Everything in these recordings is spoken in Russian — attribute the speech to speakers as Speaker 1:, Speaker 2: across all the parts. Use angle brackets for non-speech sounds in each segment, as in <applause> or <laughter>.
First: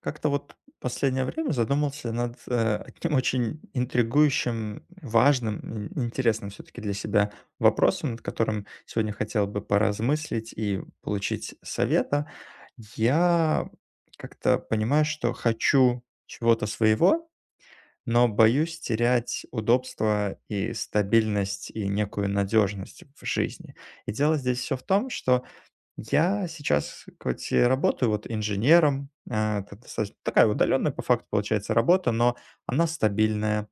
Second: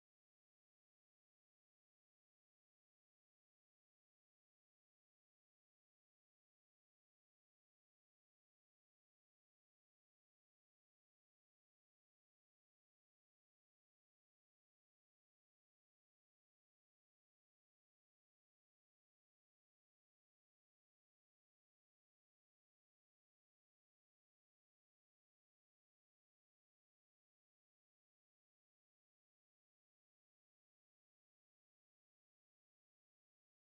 Speaker 1: Как-то вот последнее время задумался над одним очень интригующим, важным, интересным все-таки для себя вопросом, над которым сегодня хотел бы поразмыслить и получить совета. Я как-то понимаю, что хочу чего-то своего, но боюсь терять удобство и стабильность и некую надежность в жизни. И дело здесь все в том, что я сейчас хоть и работаю вот инженером, это достаточно такая удаленная по факту получается работа, но она стабильная.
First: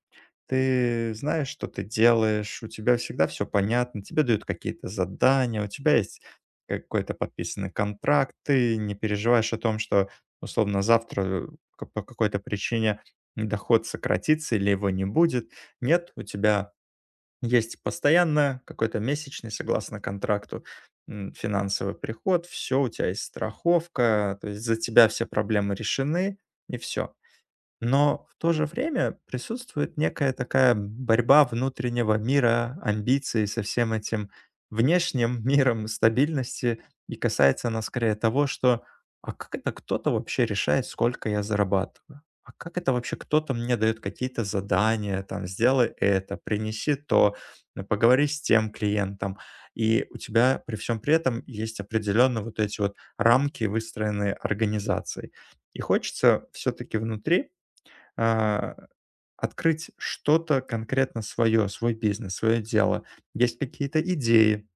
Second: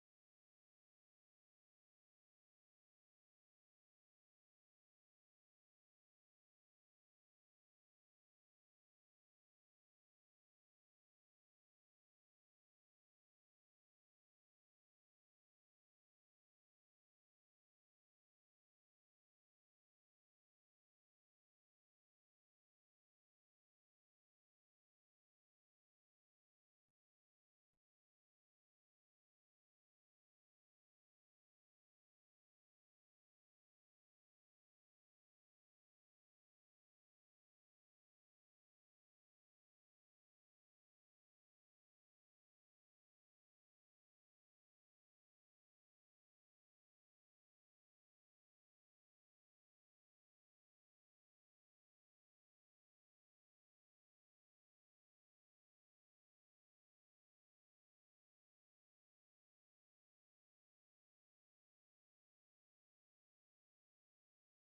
Speaker 1: Ты знаешь, что ты делаешь, у тебя всегда все понятно, тебе дают какие-то задания, у тебя есть какой-то подписанный контракт, ты не переживаешь о том, что условно завтра по какой-то причине доход сократится или его не будет. Нет, у тебя есть постоянно какой-то месячный, согласно контракту, финансовый приход. Все у тебя есть страховка, то есть за тебя все проблемы решены и все. Но в то же время присутствует некая такая борьба внутреннего мира, амбиций со всем этим внешним <laughs> миром стабильности. И касается она скорее того, что а как это кто-то вообще решает, сколько я зарабатываю? А как это вообще кто-то мне дает какие-то задания, там, сделай это, принеси то, ну, поговори с тем клиентом. И у тебя при всем при этом есть определенно вот эти вот рамки, выстроенные организацией. И хочется все-таки внутри а, открыть что-то конкретно свое, свой бизнес, свое дело. Есть какие-то идеи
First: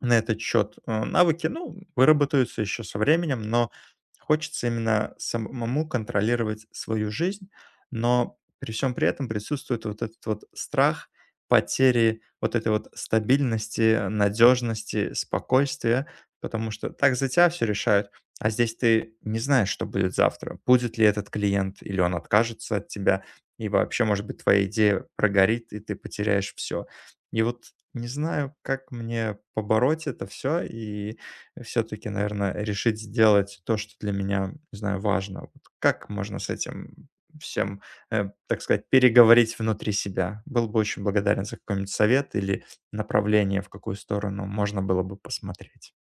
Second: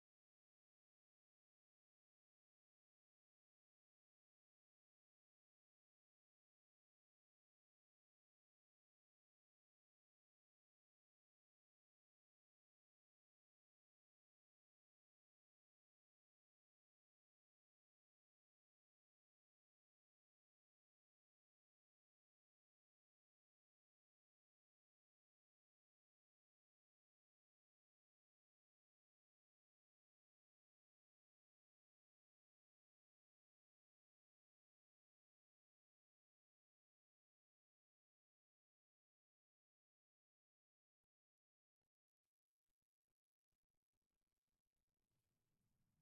Speaker 1: на этот счет, навыки, ну, выработаются еще со временем, но хочется именно самому контролировать свою жизнь, но при всем при этом присутствует вот этот вот страх потери вот этой вот стабильности, надежности, спокойствия, потому что так за тебя все решают, а здесь ты не знаешь, что будет завтра, будет ли этот клиент или он откажется от тебя, и вообще, может быть, твоя идея прогорит, и ты потеряешь все. И вот не знаю, как мне побороть это все и все таки, наверное, решить сделать то, что для меня, не знаю, важно. Вот как можно с этим всем, так сказать, переговорить внутри себя? Был бы очень благодарен за какой-нибудь совет или направление, в какую сторону можно было бы посмотреть.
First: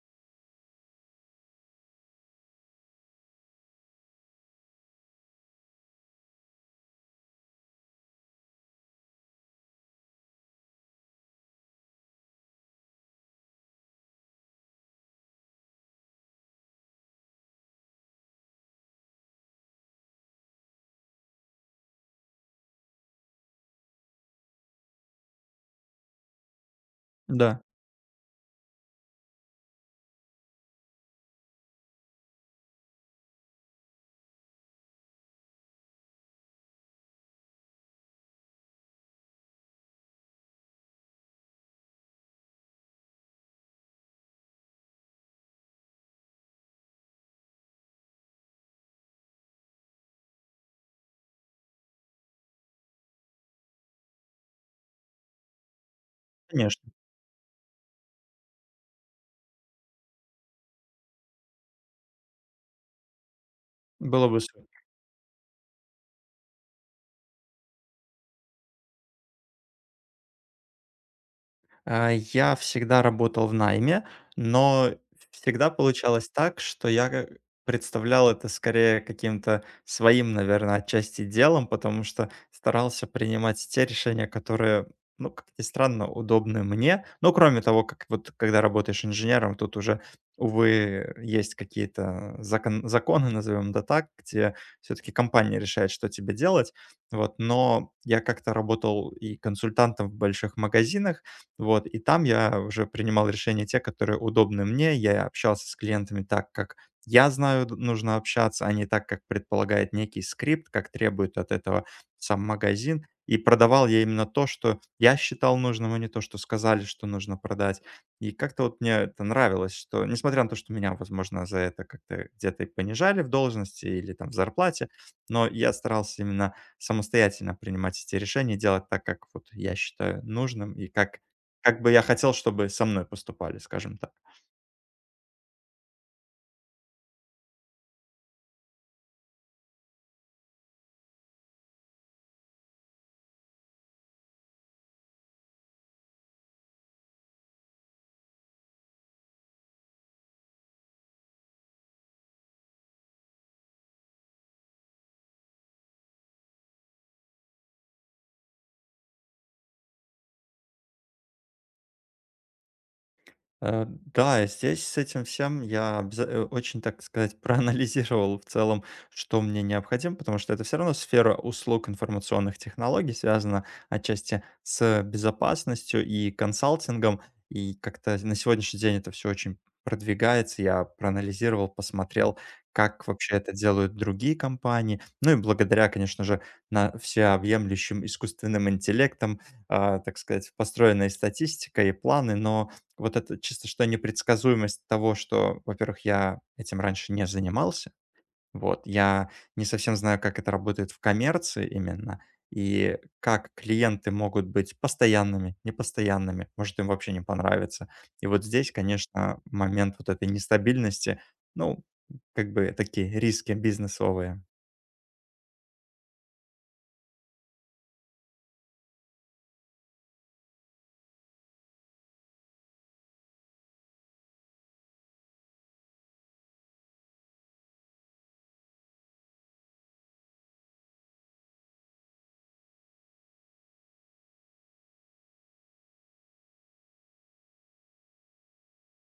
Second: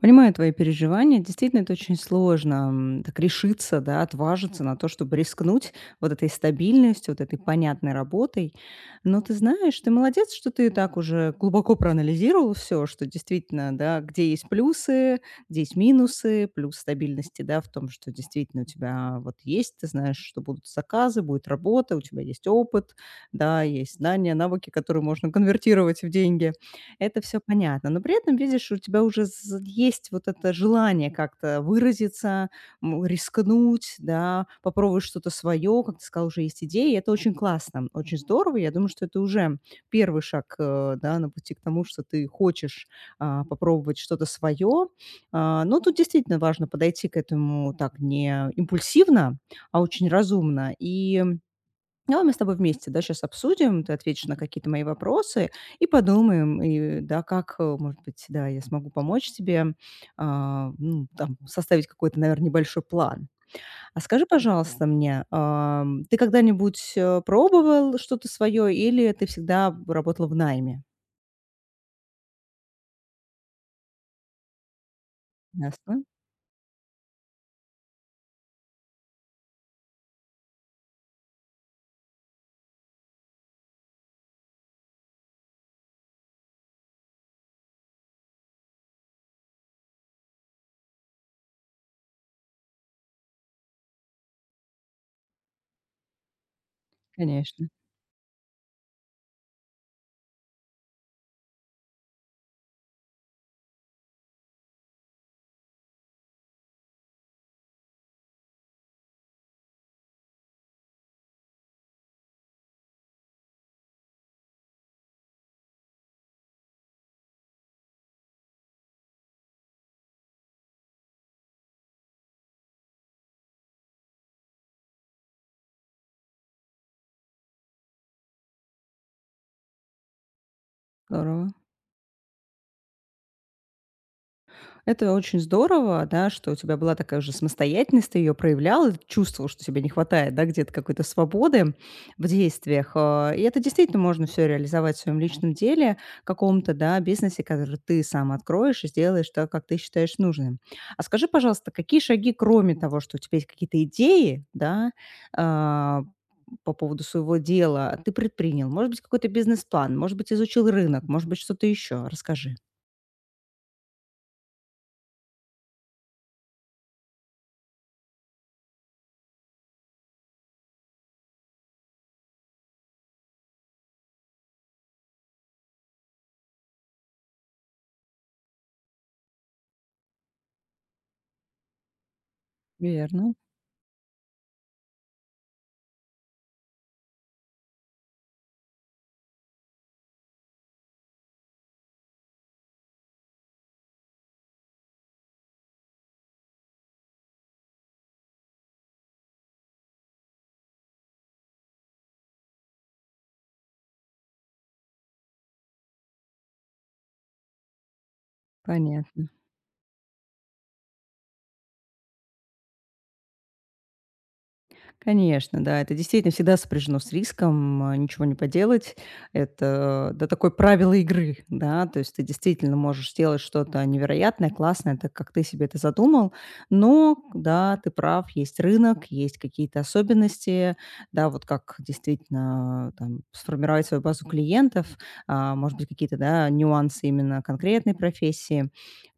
Speaker 2: Понимаю твои переживания. Действительно, это очень сложно так решиться, да, отважиться на то, чтобы рискнуть вот этой стабильностью, вот этой понятной работой. Но ты знаешь, ты молодец, что ты так уже глубоко проанализировал все, что действительно, да, где есть плюсы, где есть минусы, плюс стабильности, да, в том, что действительно у тебя вот есть, ты знаешь, что будут заказы, будет работа, у тебя есть опыт, да, есть знания, навыки, которые можно конвертировать в деньги. Это все
Speaker 1: Да,
Speaker 2: понятно. Но при этом, видишь, у тебя уже з есть вот это желание как-то выразиться, рискнуть, да, попробовать что-то свое, как ты сказал, уже есть идеи, и это очень классно, очень здорово. Я думаю, что это уже первый шаг, да, на пути к тому, что ты хочешь, попробовать что-то свое. Но тут действительно важно подойти к этому так не импульсивно, а очень разумно. И давай мы с тобой вместе, да, сейчас обсудим, ты ответишь на какие-то мои вопросы и подумаем,
Speaker 1: конечно,
Speaker 2: и, да, как, может быть, да, я смогу помочь тебе, ну, там, составить какой-то, наверное, небольшой план. А скажи,
Speaker 1: было бы супер.
Speaker 2: пожалуйста, мне, ты когда-нибудь, пробовал что-то свое или ты всегда работала в найме?
Speaker 1: А, я всегда работал в найме, но всегда
Speaker 2: Ясно,
Speaker 1: получалось так, что я ка представлял это скорее каким-то своим, наверное, отчасти делом, потому что старался принимать те решения, которые, ну, как ни странно, удобны мне. Ну, кроме того, как вот когда работаешь инженером, тут уже, увы, есть какие-то законы, назовем это так, где все-таки компания решает, что тебе делать. Вот,
Speaker 2: конечно.
Speaker 1: но я как-то работал и консультантом в больших магазинах, вот, и там я уже принимал решения те, которые удобны мне. Я общался с клиентами так, как я знаю, нужно общаться, а не так, как предполагает некий скрипт, как требует от этого сам магазин. И продавал я именно то, что я считал нужным, а не то, что сказали, что нужно продать. И как-то вот мне это нравилось, что, несмотря на то, что меня, возможно, за это как-то где-то и понижали в должности или там в зарплате, но я старался именно самостоятельно принимать эти решения, делать так, как вот я считаю нужным и
Speaker 2: Здорово.
Speaker 1: как бы я хотел, чтобы со мной поступали, скажем так.
Speaker 2: Это очень здорово, да, что у тебя была такая уже самостоятельность, ты ее проявлял, и ты чувствовал, что тебе не хватает, да, где-то какой-то свободы в действиях. И это действительно можно все реализовать в своем личном деле, каком-то, да, бизнесе, который ты сам откроешь и сделаешь так, как ты считаешь нужным. А скажи, пожалуйста, какие шаги, кроме того, что у тебя есть какие-то идеи, да, а, по поводу своего дела, ты предпринял? Может быть, какой-то бизнес-план, может быть, изучил рынок, может быть, что-то еще? Расскажи.
Speaker 1: Э, да, здесь с этим всем я очень, так сказать, <laughs> проанализировал в целом, что мне необходимо, потому что это все равно сфера услуг информационных технологий, связана отчасти с безопасностью и консалтингом. И как-то на сегодняшний день это все очень продвигается. Я проанализировал, посмотрел, как
Speaker 2: Верно,
Speaker 1: вообще это делают другие компании. Ну и благодаря, конечно же, на всеобъемлющим искусственным интеллектом, так сказать, построенная статистика и планы, но вот это чисто что непредсказуемость того, что, во-первых, я этим раньше не занимался. Вот, я не совсем знаю, как это работает в коммерции именно, и как клиенты могут быть постоянными, непостоянными, может, им вообще не понравится. И вот здесь,
Speaker 2: понятно.
Speaker 1: конечно, момент вот этой нестабильности, ну, как бы такие риски бизнесовые.
Speaker 2: Конечно, да, это действительно всегда сопряжено с риском, ничего не поделать. Это, да, такое правило игры, да, то есть ты действительно можешь сделать что-то невероятное, классное, так как ты себе это задумал, но, да, ты прав, есть рынок, есть какие-то особенности, да, вот как действительно там сформировать свою базу клиентов, может быть, какие-то, да, нюансы именно конкретной профессии.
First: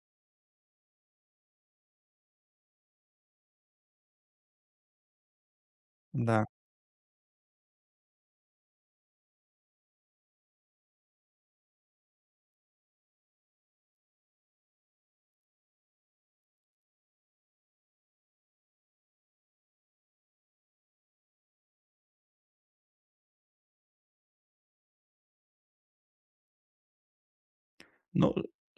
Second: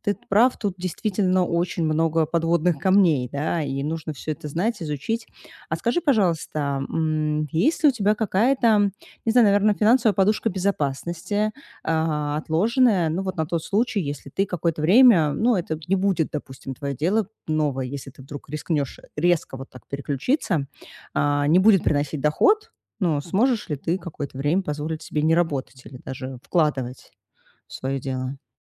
Speaker 2: Ты прав, тут действительно очень много подводных камней, да, и нужно все это знать, изучить. А скажи,
Speaker 1: Да.
Speaker 2: пожалуйста, есть ли у тебя какая-то, не знаю, наверное, финансовая подушка безопасности, отложенная, ну, вот на тот случай, если ты какое-то время, ну, это не будет, допустим, твое дело новое, если ты вдруг рискнешь резко вот так переключиться, не будет приносить доход, но сможешь ли ты какое-то время позволить себе не работать или даже вкладывать в свое
Speaker 1: Ну,
Speaker 2: дело?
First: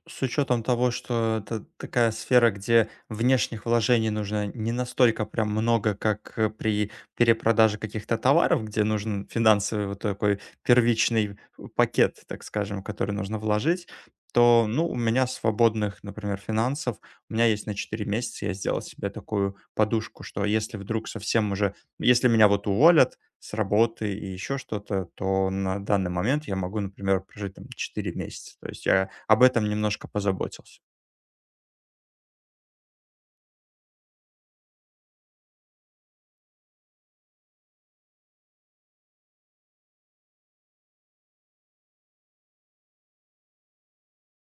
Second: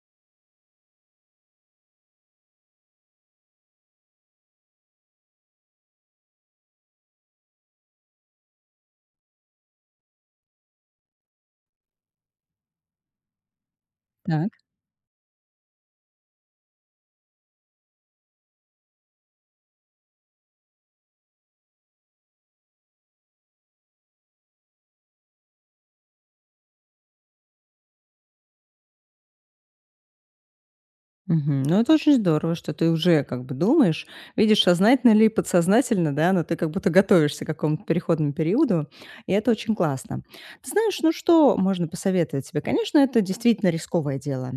Speaker 1: с учетом того, что это такая сфера, где внешних вложений нужно не настолько прям много, как при перепродаже каких-то товаров, где нужен финансовый вот такой первичный пакет, так скажем, который нужно вложить, то, ну, у меня свободных, например, финансов, у меня есть на 4 месяца, я сделал себе такую подушку, что если вдруг совсем уже, если меня вот уволят с работы и еще что-то, то на данный момент я могу, например, прожить там 4 месяца. То есть я об этом немножко позаботился.
Speaker 2: Мгм. Ну, это очень здорово, что ты уже как бы думаешь, видишь, сознательно ли, подсознательно, да, но ты как будто готовишься к какому-то переходному периоду, и это очень классно. Ты знаешь, ну что можно посоветовать тебе? Конечно, это действительно рисковое дело.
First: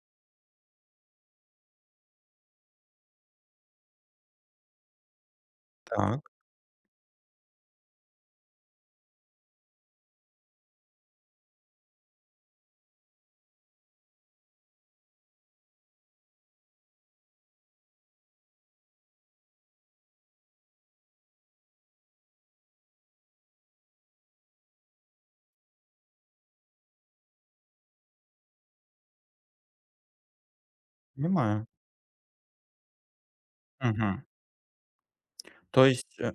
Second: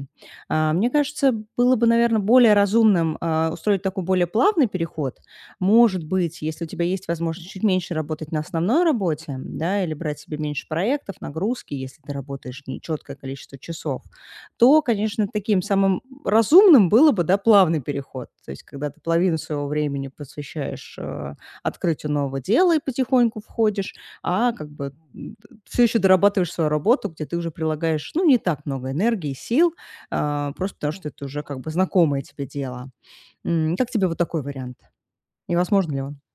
Speaker 2: Мне кажется, было бы, наверное, более разумным устроить такой более плавный переход. Может
Speaker 1: Так,
Speaker 2: быть, если у тебя есть возможность чуть меньше работать на основной работе, да, или брать себе меньше проектов, нагрузки, если ты работаешь нечеткое количество часов, то, конечно, таким самым разумным было бы, да, плавный переход. То есть когда ты половину своего времени посвящаешь, открытию нового дела и потихоньку входишь, а как бы, все еще дорабатываешь свою работу, где ты уже прилагаешь, ну, не так много энергии и сил, просто потому что это уже как
Speaker 1: понимаю.
Speaker 2: бы знакомое тебе дело. Как тебе вот
Speaker 1: Мгм.
Speaker 2: такой вариант? И
Speaker 1: То
Speaker 2: возможен ли
Speaker 1: есть
Speaker 2: он?
Speaker 1: э,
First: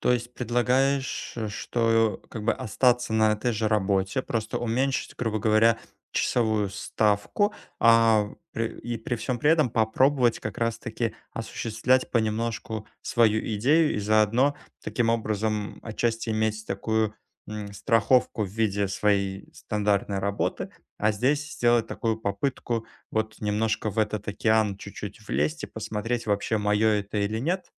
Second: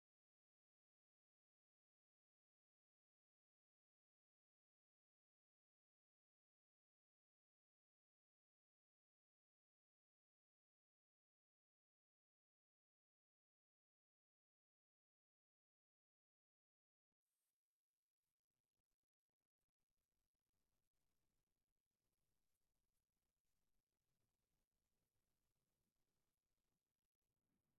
Speaker 1: То есть предлагаешь, что как бы остаться на этой же работе, просто уменьшить, грубо говоря, часовую ставку, а и при всем при этом попробовать как раз-таки осуществлять понемножку свою идею и заодно таким образом отчасти иметь такую страховку в виде своей стандартной работы, а здесь сделать такую попытку вот немножко в этот океан чуть-чуть влезть и посмотреть вообще мое это или нет.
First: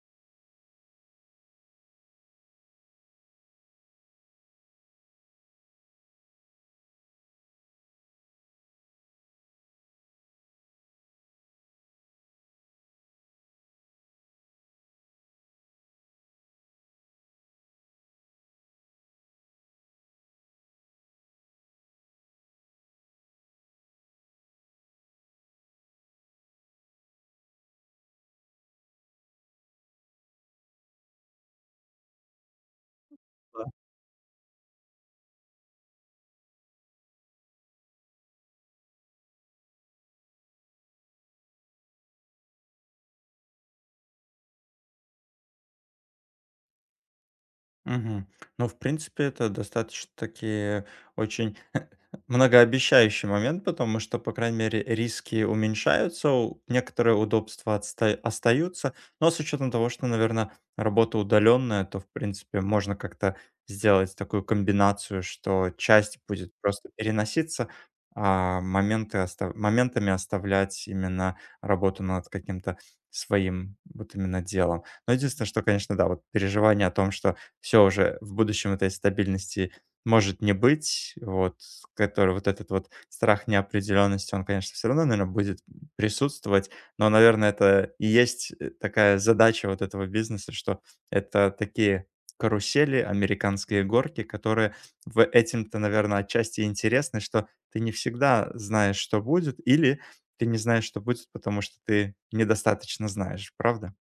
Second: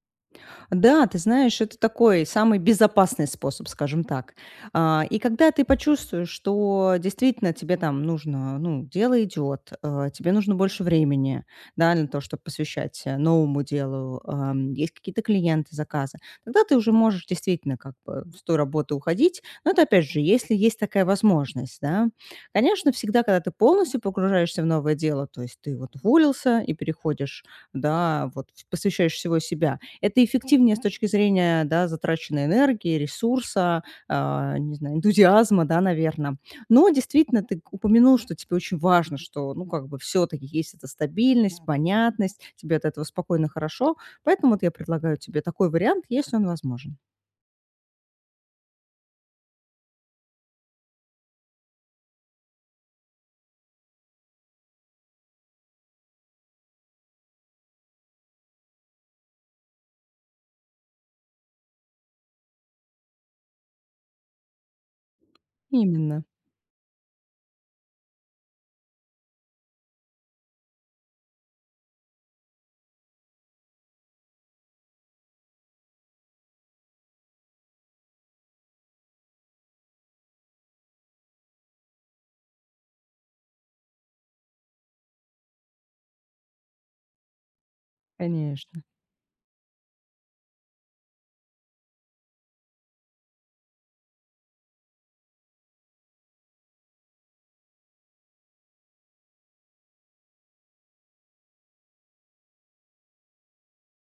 Speaker 2: Да, ты знаешь, это такой самый безопасный способ, скажем так. И когда ты почувствуешь, что действительно тебе там нужно, ну, дело идет, тебе нужно больше времени, да, на то, чтобы посвящать новому делу, есть какие-то клиенты, заказы, тогда ты уже можешь действительно как бы с той работы уходить. Но это опять же, если есть такая возможность, да. Конечно, всегда, когда ты полностью погружаешься в новое дело, то есть ты вот уволился и переходишь, да, вот посвящаешь всего себя, это эффективнее с точки зрения, да, затраченной энергии, ресурса, не знаю, энтузиазма, да, наверно. Но действительно, ты упомянул, что тебе очень важно, что, ну, как бы все таки есть эта стабильность, понятность, тебе от этого спокойно, хорошо. Поэтому вот я предлагаю тебе такой вариант, если он возможен.
Speaker 1: Мгм. Ну, в принципе, это достаточно-таки очень <laughs> многообещающий момент, потому что, по крайней мере, риски уменьшаются, некоторые удобства остаются. Но с учетом того, что, наверное, работа удаленная, то, в принципе, можно как-то сделать такую комбинацию, что часть
Speaker 2: Именно,
Speaker 1: будет просто переноситься, а моментами оставлять именно работу над каким-то своим вот именно делом. Но единственное, что, конечно, да, вот переживание о том, что все уже в будущем этой стабильности может не быть, вот, который вот этот вот страх неопределенности, он, конечно, все равно, наверное, будет присутствовать, но, наверное, это и есть,
Speaker 2: конечно.
Speaker 1: такая задача вот этого бизнеса, что это такие карусели, американские горки, которые в этим-то, наверное, отчасти интересны, что ты не всегда знаешь, что будет, или ты не знаешь, что будет, потому что ты недостаточно знаешь, правда?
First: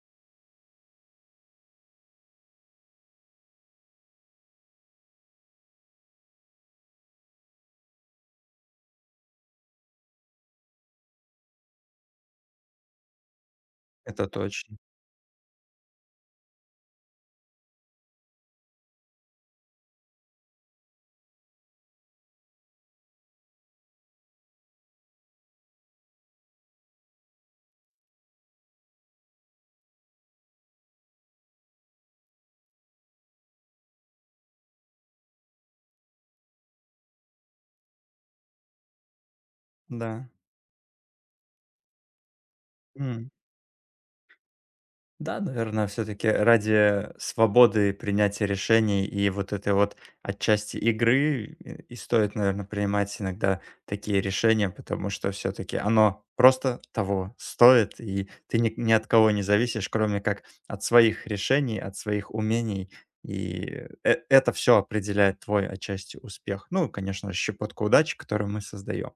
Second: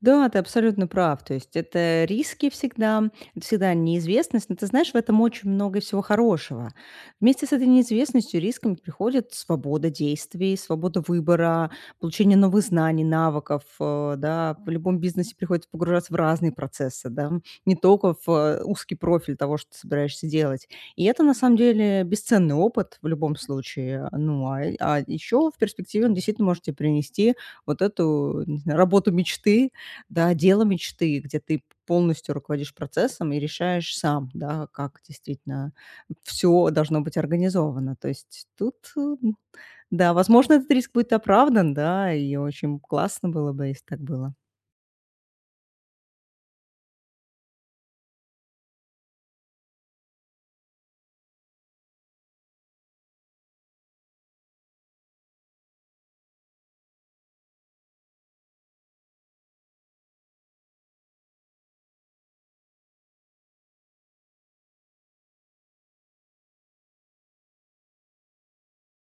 Speaker 2: Да, ты абсолютно прав. То есть это риски всегда, это всегда неизвестность. Но ты знаешь, в этом очень много всего хорошего. Вместе с этой неизвестностью, рисками приходит свобода действий, свобода выбора, получение новых знаний, навыков.
Speaker 1: Это
Speaker 2: Да. В
Speaker 1: точно.
Speaker 2: любом бизнесе приходится погружаться в разные процессы, да, не только в узкий профиль того, что ты собираешься делать. И это, на самом деле, бесценный опыт в любом случае. Ну, а еще в перспективе он действительно может тебе принести вот эту не знаю, работу мечты, да, дело мечты, где ты полностью руководишь процессом и решаешь сам, да, как действительно все должно быть организовано. То есть тут,
Speaker 1: Да.
Speaker 2: да, возможно, этот риск будет оправдан, да, и очень классно было бы, если так было.
Speaker 1: Да, наверное, все-таки ради свободы принятия решений и вот этой вот отчасти игры и стоит, наверное, принимать иногда такие решения, потому что все-таки оно просто того стоит, и ты ни от кого не зависишь, кроме как от своих решений, от своих умений, и это все определяет твой отчасти успех. Ну, конечно, щепотка удачи, которую мы создаем.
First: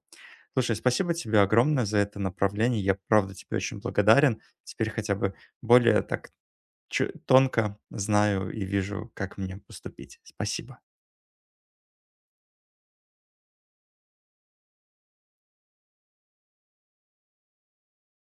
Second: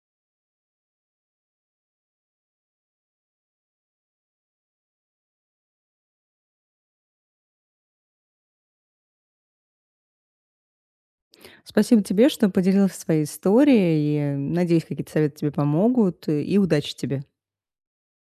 Speaker 1: Слушай, спасибо тебе огромное за это направление. Я правда тебе очень благодарен. Теперь хотя бы более так тонко знаю и вижу, как мне поступить. Спасибо.
Speaker 2: Спасибо тебе, что поделилась своей историей. И, надеюсь, какие-то советы тебе помогут, и удачи тебе.